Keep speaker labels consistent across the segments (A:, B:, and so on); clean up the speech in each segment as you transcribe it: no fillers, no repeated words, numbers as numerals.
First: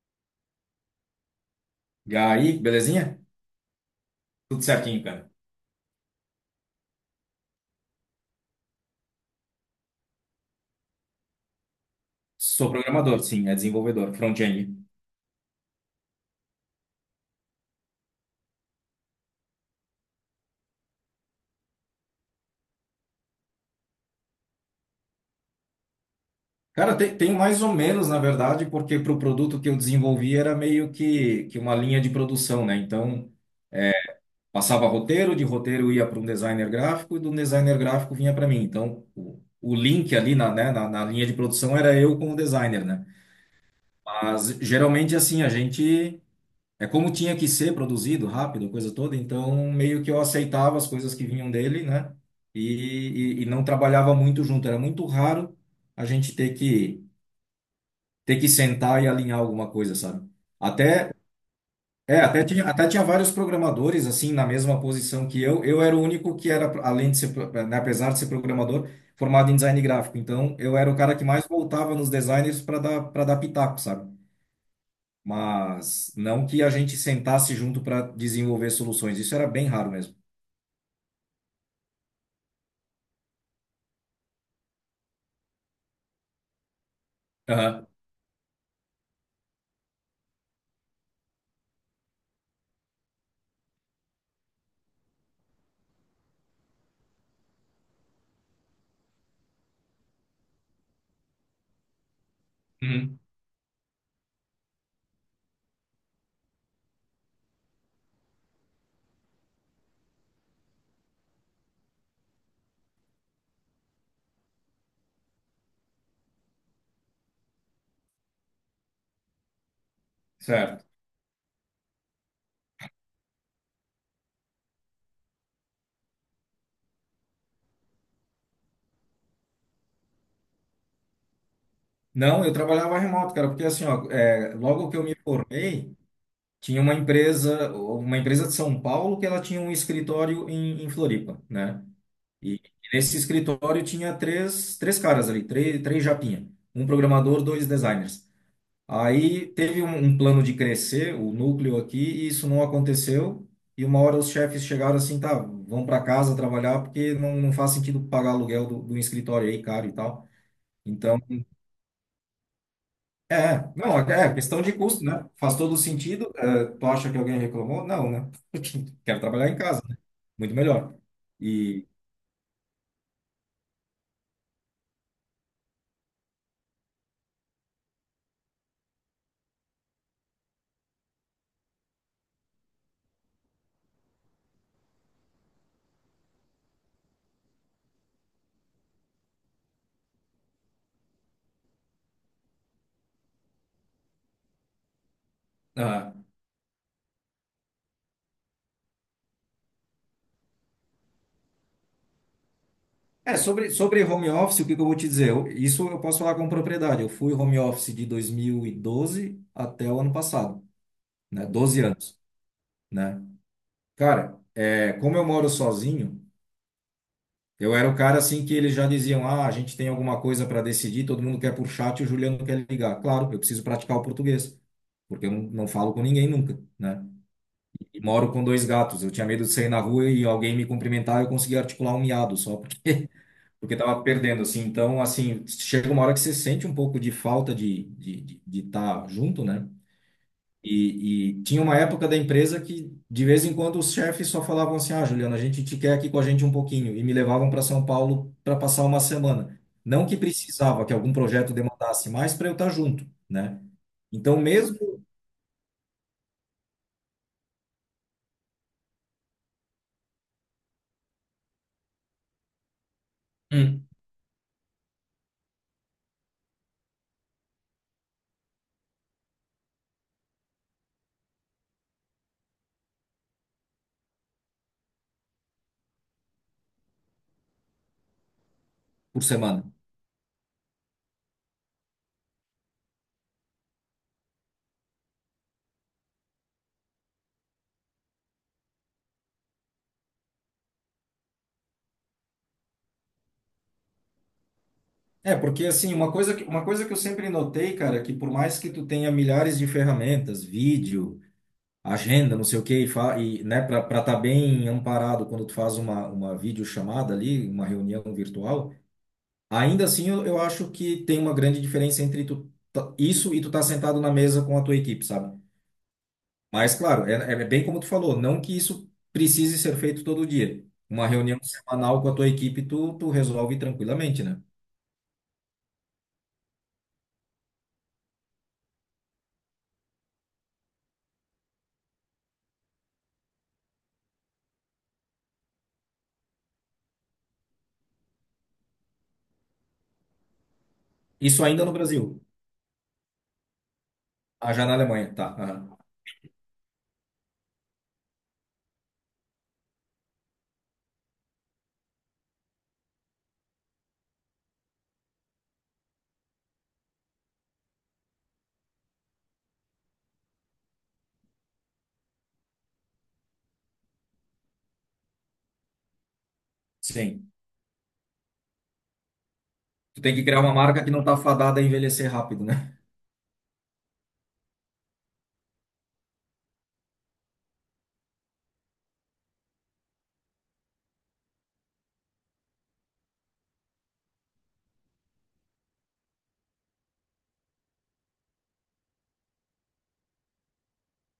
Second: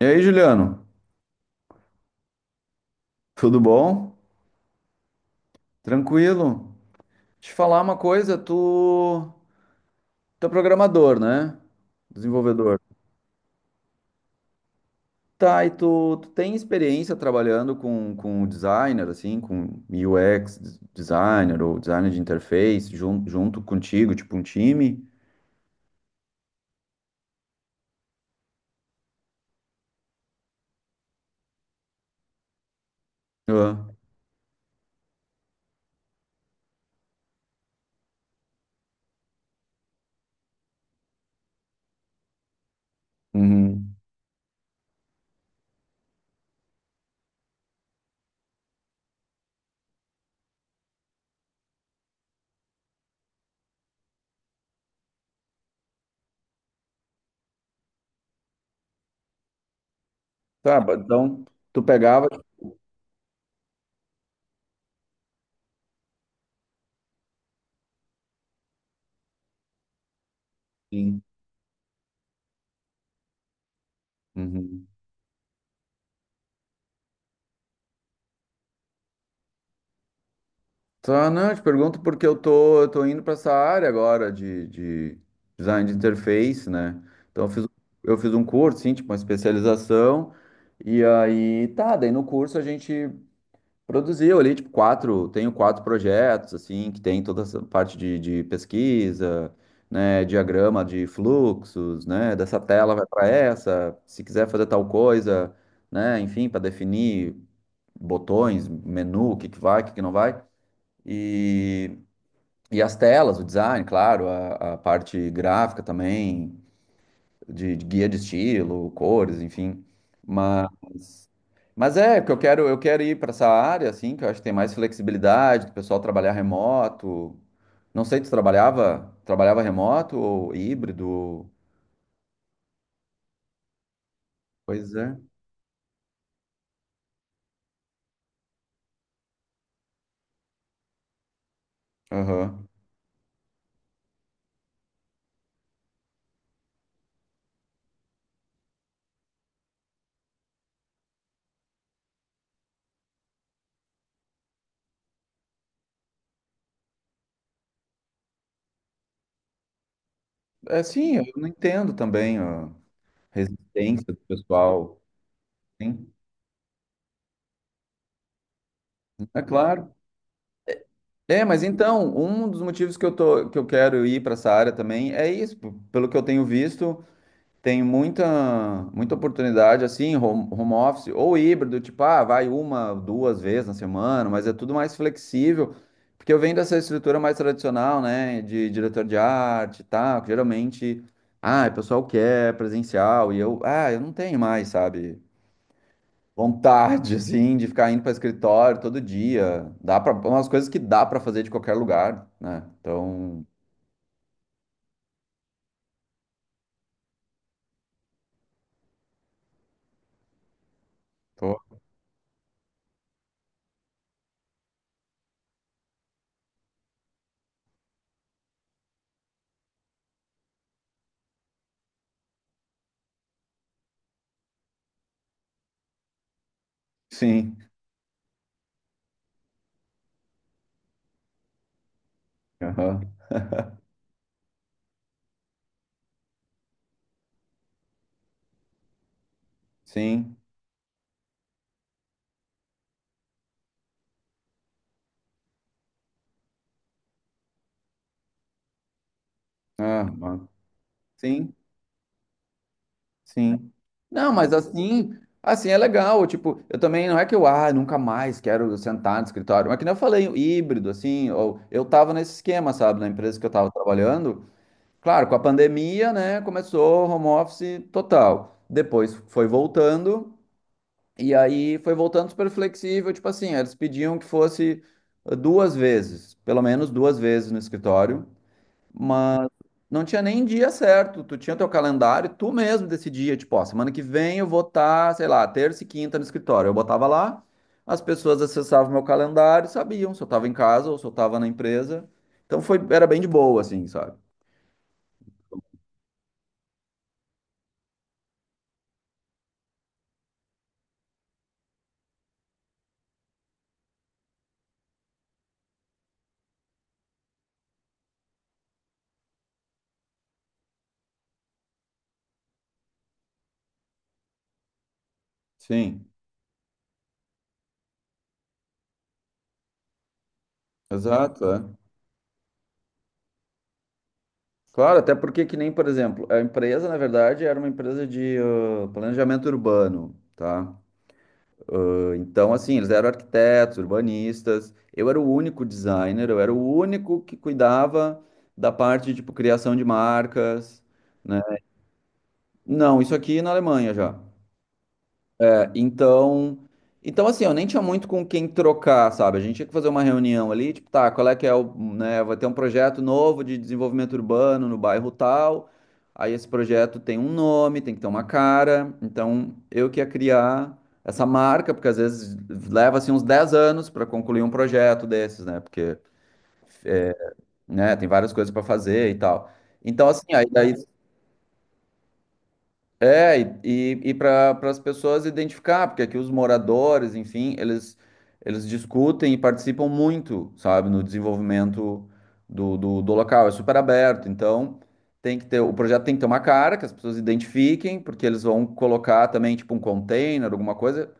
A: E aí, Juliano?
B: E aí, belezinha?
A: Tudo bom?
B: Tudo certinho, cara.
A: Tranquilo? Te falar uma coisa, tu é programador, né?
B: Sou
A: Desenvolvedor.
B: programador, sim, é desenvolvedor, front-end.
A: Tá, e tu tem experiência trabalhando com o designer, assim, com UX designer ou designer de interface, junto contigo, tipo um time?
B: Cara, tem mais ou menos, na verdade, porque para o produto que eu desenvolvi era meio que uma linha de produção, né? Então,
A: Ah.
B: passava roteiro, de roteiro ia para um designer gráfico e do designer gráfico vinha para mim. Então, o link ali na linha de produção era eu com o designer, né?
A: Uhum.
B: Mas, geralmente, assim, a gente. É como tinha que ser produzido rápido, coisa toda, então meio que eu aceitava as coisas que vinham dele, né? E não trabalhava muito junto. Era muito raro a gente ter que sentar e alinhar alguma coisa, sabe?
A: Tá,
B: Até
A: então tu
B: é,
A: pegava,
B: até
A: tipo.
B: tinha, até tinha vários programadores assim na mesma posição que eu. Eu era o único que era além de ser, apesar de ser programador, formado em design gráfico. Então eu era o cara
A: Sim.
B: que mais voltava nos designers para dar pitaco, sabe?
A: Uhum.
B: Mas não que a gente sentasse junto para desenvolver soluções. Isso era bem raro mesmo.
A: Tá, não, eu te pergunto porque eu tô indo para essa área agora de design de interface, né? Então
B: Aham.
A: eu fiz um curso, sim, tipo uma especialização, e aí tá, daí no curso a gente produziu ali, tipo, tenho quatro projetos, assim, que tem toda essa parte de pesquisa, né, diagrama de fluxos, né, dessa tela vai
B: Uhum.
A: para essa, se quiser fazer tal coisa, né, enfim, para definir botões, menu, o que que vai, o que que não vai. E e as telas, o design, claro, a parte gráfica também, de guia de estilo, cores, enfim. Mas,
B: Certo.
A: mas é, que eu quero ir para essa área, assim, que eu acho que tem mais flexibilidade, do pessoal trabalhar remoto. Não sei, tu trabalhava remoto ou híbrido?
B: Não, eu trabalhava remoto, cara, porque assim, ó, logo
A: Pois
B: que eu me
A: é.
B: formei, tinha uma empresa de São Paulo que ela tinha um escritório em Floripa, né? E
A: Aham.
B: nesse escritório tinha três caras ali, três japinha, um programador, dois designers. Aí teve um plano de crescer o núcleo aqui e isso não aconteceu. E uma hora os chefes chegaram assim, tá, vão para casa trabalhar porque não faz sentido pagar aluguel do escritório aí caro e tal.
A: É, sim,
B: Então,
A: eu não entendo também a
B: é, não,
A: resistência do
B: é questão de
A: pessoal.
B: custo, né? Faz todo
A: Sim,
B: sentido. É, tu acha que alguém reclamou? Não, né? Quero
A: é
B: trabalhar em casa,
A: claro.
B: né? Muito melhor.
A: É, mas
B: E
A: então, um dos motivos que eu quero ir para essa área também é isso. Pelo que eu tenho visto, tem muita, muita oportunidade assim, home office ou híbrido, tipo, vai uma, duas vezes na semana, mas é tudo mais flexível, porque eu venho dessa estrutura mais tradicional, né, de diretor de arte e tal, que geralmente, o pessoal quer presencial e eu não tenho mais, sabe?
B: ah,
A: Vontade, assim, de ficar indo para escritório todo dia. Dá para umas coisas que dá para fazer de qualquer lugar, né?
B: é
A: Então,
B: sobre home office, o que que eu vou te dizer? Isso eu posso falar com propriedade. Eu fui home office de 2012 até o ano passado. Né?
A: tô-
B: 12 anos, né? Cara, como eu moro sozinho, eu era o cara assim que eles já diziam: ah, a gente tem alguma coisa para decidir, todo mundo quer por chat e o Juliano quer ligar. Claro, eu preciso praticar o português, porque eu não falo com ninguém nunca, né?
A: sim.
B: E moro com dois gatos, eu tinha medo de sair na rua e alguém me cumprimentar, eu conseguia articular um miado só, porque,
A: Aham.
B: porque tava perdendo, assim. Então, assim, chega uma hora que você sente um pouco de falta de estar de tá junto, né?
A: Sim.
B: E tinha uma época da empresa que, de vez em quando, os chefes só falavam assim: Ah, Juliana, a gente te quer aqui com a gente um pouquinho. E me levavam para São Paulo para passar uma semana.
A: Ah,
B: Não que precisava que algum
A: sim,
B: projeto demandasse mais para eu estar junto, né?
A: sim. Não,
B: Então,
A: mas
B: mesmo.
A: assim é legal, tipo, eu também não é que eu nunca mais quero sentar no escritório, mas que nem eu falei, o híbrido assim, ou eu tava nesse esquema, sabe, na empresa que eu tava
B: Hum.
A: trabalhando. Claro, com a pandemia, né, começou home office total. Depois foi voltando. E aí foi voltando super flexível, tipo assim, eles pediam que fosse duas vezes, pelo menos duas vezes no escritório,
B: Por
A: mas
B: semana.
A: não tinha nem dia certo, tu tinha teu calendário, tu mesmo decidia, tipo, ó, semana que vem eu vou estar, sei lá, terça e quinta no escritório. Eu botava lá, as pessoas acessavam meu calendário, e sabiam se eu tava em casa ou se eu tava na empresa. Então era bem de boa, assim, sabe?
B: É, porque assim, uma coisa que eu sempre notei, cara, é que por mais que tu tenha milhares de ferramentas, vídeo, agenda, não sei o quê, e para estar bem amparado quando tu faz uma videochamada ali, uma reunião virtual. Ainda assim, eu acho que tem uma grande diferença entre isso e tu tá sentado na mesa com a tua equipe, sabe?
A: Sim,
B: Mas, claro, é, é bem como tu falou, não que isso precise ser feito todo dia. Uma reunião
A: exato, é.
B: semanal com a tua equipe, tu resolve tranquilamente, né?
A: Claro, até porque que nem, por exemplo, a empresa, na verdade, era uma empresa de planejamento urbano, tá? Ah, então, assim, eles eram arquitetos, urbanistas. Eu era o único designer, eu era o único que cuidava da parte, tipo, criação de marcas, né?
B: Isso ainda no Brasil.
A: Não, isso aqui é na Alemanha já.
B: Ah, já na Alemanha, tá.
A: É,
B: Aham.
A: então assim, eu nem tinha muito com quem trocar, sabe? A gente tinha que fazer uma reunião ali, tipo, tá, qual é que é o, né, vai ter um projeto novo de desenvolvimento urbano no bairro tal. Aí esse projeto tem um nome, tem que ter uma cara. Então, eu que ia criar essa marca, porque às vezes leva assim uns 10 anos para concluir um projeto desses, né? Porque,
B: Sim.
A: né, tem várias coisas para fazer e tal.
B: Tu
A: Então,
B: tem que
A: assim,
B: criar
A: aí
B: uma
A: daí.
B: marca que não tá fadada a envelhecer rápido, né?
A: É, e, para as pessoas identificar, porque aqui os moradores, enfim, eles discutem e participam muito, sabe, no desenvolvimento do local. É super aberto, então tem que ter, o projeto tem que ter uma cara que as pessoas identifiquem, porque eles vão colocar também, tipo, um container, alguma coisa,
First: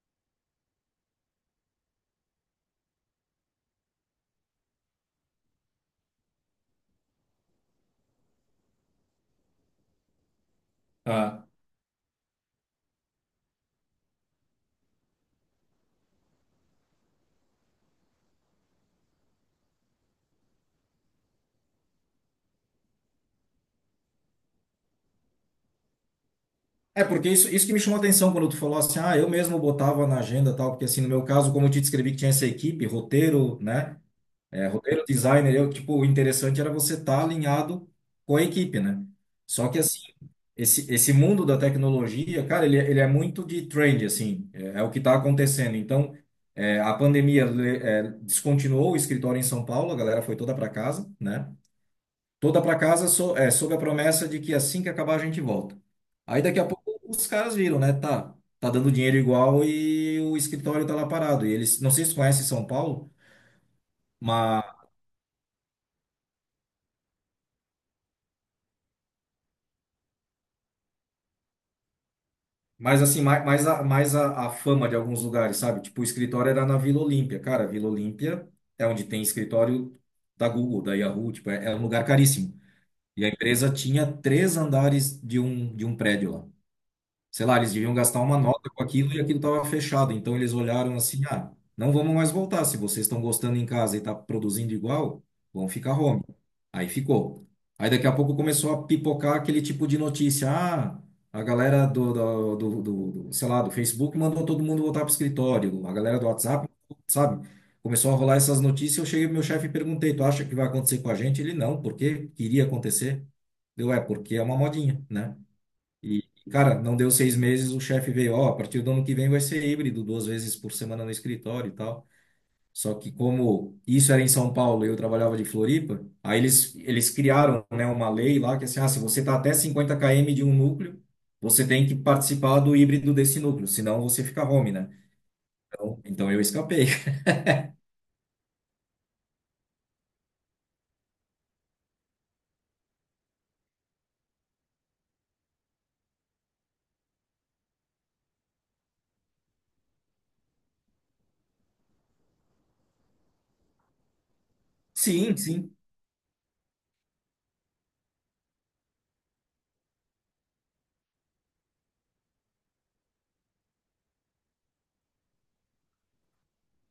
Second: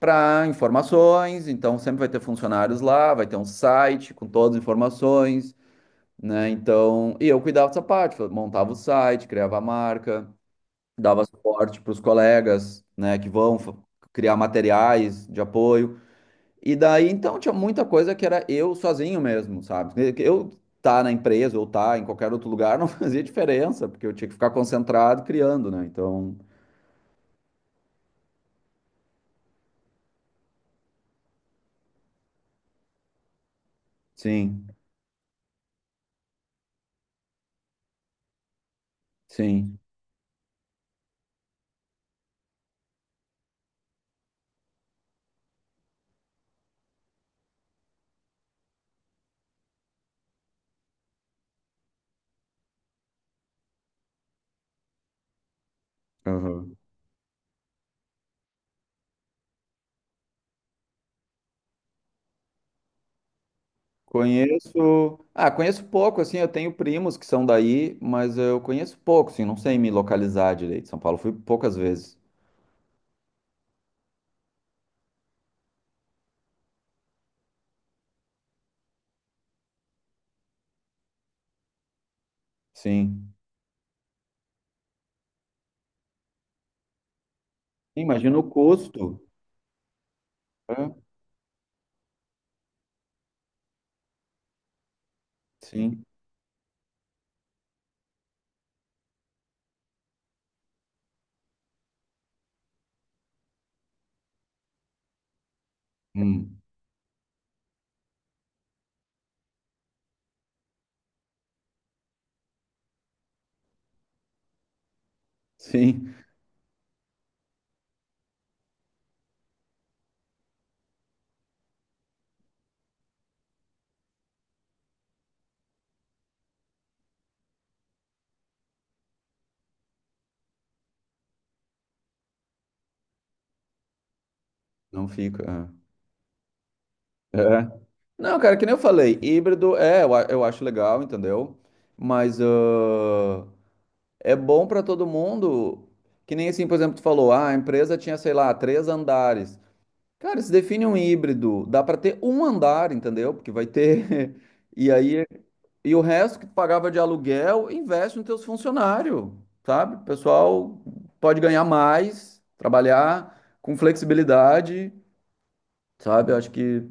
A: para informações. Então sempre vai ter funcionários lá, vai ter um site com todas as informações, né? Então, e eu cuidava dessa parte, montava o site, criava a marca, dava
B: Ah.
A: suporte para os colegas, né, que vão criar materiais de apoio. E daí, então, tinha muita coisa que era eu sozinho mesmo, sabe? Que eu tá na empresa ou tá em qualquer outro lugar não fazia diferença, porque eu tinha que ficar concentrado criando, né? Então,
B: É, porque isso que me chamou a atenção quando tu falou assim, ah, eu mesmo botava na agenda e tal, porque assim, no meu caso, como eu te descrevi que tinha essa equipe, roteiro, né?
A: sim,
B: É, roteiro designer, eu, tipo, o interessante era você estar alinhado com a equipe, né? Só
A: sim.
B: que, assim, esse mundo da tecnologia, cara, ele é muito de trend, assim, é, é o que está acontecendo. Então, a pandemia descontinuou o escritório em São Paulo, a galera foi toda para casa, né? Toda para casa sob a promessa de que assim que acabar a gente volta. Aí, daqui a
A: Aham.
B: pouco, os caras viram, né? Tá, tá dando dinheiro igual e o escritório tá lá parado. E eles, não sei se vocês conhecem São Paulo.
A: Conheço, ah, conheço pouco, assim, eu tenho primos que são daí, mas eu conheço pouco, assim, não sei me localizar direito. São Paulo fui poucas vezes.
B: Mas assim, mais a fama de alguns lugares, sabe? Tipo, o escritório era na Vila Olímpia. Cara, Vila Olímpia é onde tem escritório da Google, da Yahoo, tipo, é um lugar caríssimo. E a
A: Sim.
B: empresa tinha três andares de um prédio lá. Sei lá, eles deviam gastar uma
A: Imagina o
B: nota com aquilo e
A: custo,
B: aquilo estava fechado. Então eles olharam
A: né?
B: assim: ah, não vamos mais voltar. Se vocês estão gostando em casa e está produzindo igual, vão ficar
A: Sim.
B: home. Aí ficou. Aí daqui a pouco começou a pipocar aquele tipo de notícia: ah, a galera do, sei lá, do Facebook mandou todo mundo voltar para o escritório, a galera do
A: Hum.
B: WhatsApp, sabe? Começou a rolar essas notícias. Eu cheguei pro meu chefe e perguntei: tu acha que vai acontecer com a gente? Ele não, porque queria acontecer. Deu, porque é uma modinha, né?
A: Sim,
B: E, cara, não deu 6 meses, o chefe veio, ó, a partir do ano que vem vai ser híbrido, duas vezes por semana no escritório e tal. Só que como isso era em São Paulo e eu trabalhava de Floripa, aí eles criaram, né, uma lei lá que é assim, ah, se você está até 50 km de um núcleo, você tem que participar do híbrido desse núcleo, senão você fica home, né?
A: não fica.
B: Então eu escapei.
A: É. É. Não, cara, que nem eu falei, híbrido é, eu acho legal, entendeu? Mas é bom pra todo mundo. Que nem assim, por exemplo, tu falou, a empresa tinha, sei lá, três andares. Cara, se define um híbrido, dá pra ter um andar, entendeu? Porque vai ter. E aí,
B: Sim, sim.
A: e o resto que tu pagava de aluguel, investe nos teus funcionários, sabe? O pessoal pode ganhar mais, trabalhar com flexibilidade. Sabe? Eu acho que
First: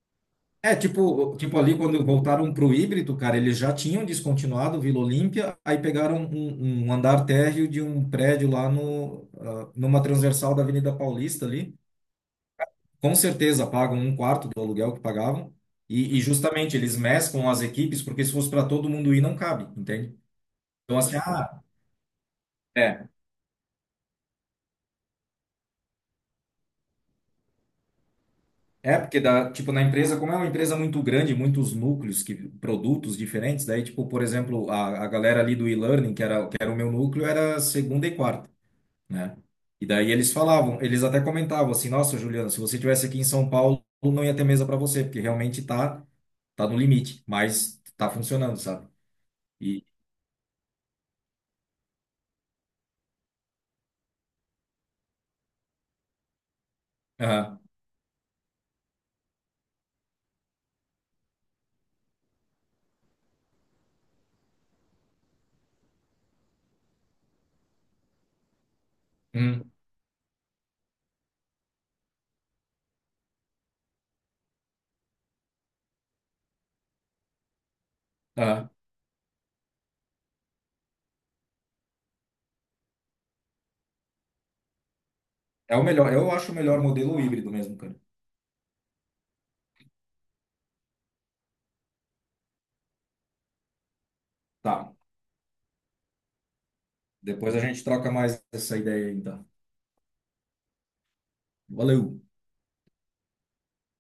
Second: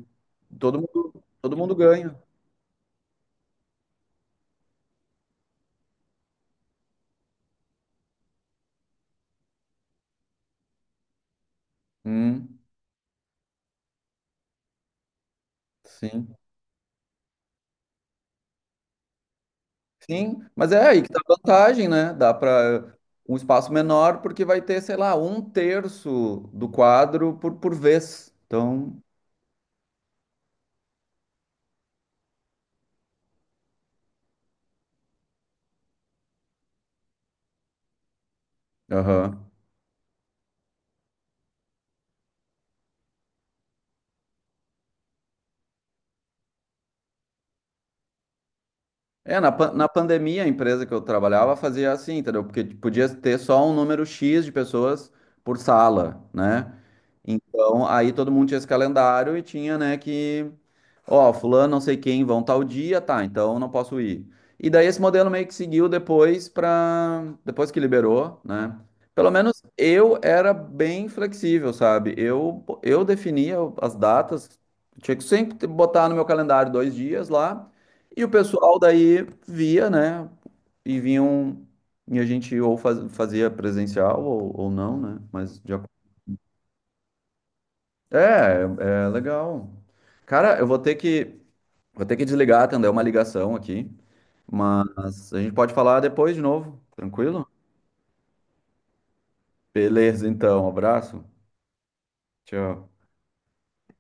B: É, tipo,
A: todo
B: tipo
A: mundo
B: ali quando
A: ganha.
B: voltaram pro híbrido, cara, eles já tinham descontinuado o Vila Olímpia, aí pegaram um andar térreo de um prédio lá no, ah, numa transversal da Avenida Paulista ali.
A: Hum,
B: Com certeza pagam um quarto do aluguel que pagavam. E
A: sim.
B: justamente eles mesclam as equipes, porque se fosse para todo mundo ir, não cabe, entende?
A: Sim, mas é
B: Então,
A: aí que
B: assim,
A: tá a vantagem, né? Dá para
B: é,
A: um espaço menor, porque vai ter, sei lá, um terço do quadro por vez. Então,
B: é porque na empresa, como é uma empresa muito grande, muitos núcleos, produtos diferentes, daí, tipo, por exemplo, a galera ali do e-learning, que era o meu núcleo, era segunda e quarta. Né?
A: aham.
B: E daí eles falavam, eles até comentavam assim, nossa, Juliana, se você tivesse aqui em São Paulo, não ia ter mesa para você, porque realmente tá no limite, mas tá funcionando, sabe?
A: É,
B: E
A: na pandemia, a empresa que eu trabalhava fazia assim, entendeu? Porque podia ter só um número X de pessoas por sala, né?
B: ah,
A: Então, aí todo mundo tinha esse calendário e tinha, né, que: ó, fulano, não sei quem, vão tal dia, tá, então eu não posso ir. E daí esse modelo meio que seguiu depois para depois que liberou, né? Pelo menos
B: hum,
A: eu era bem flexível, sabe? Eu definia as datas, tinha que sempre botar no meu calendário 2 dias lá, e o
B: ah,
A: pessoal daí via, né? E vinham e a gente ou fazia presencial ou não, né? Mas de
B: é o
A: acordo.
B: melhor, eu acho o melhor modelo híbrido mesmo, cara.
A: É, é legal. Cara, eu vou ter que Vou ter que desligar, atender uma ligação aqui,
B: Tá.
A: mas a gente pode falar depois de novo, tranquilo?
B: Depois a gente troca mais essa ideia aí, então.
A: Beleza, então, abraço.
B: Valeu.
A: Tchau.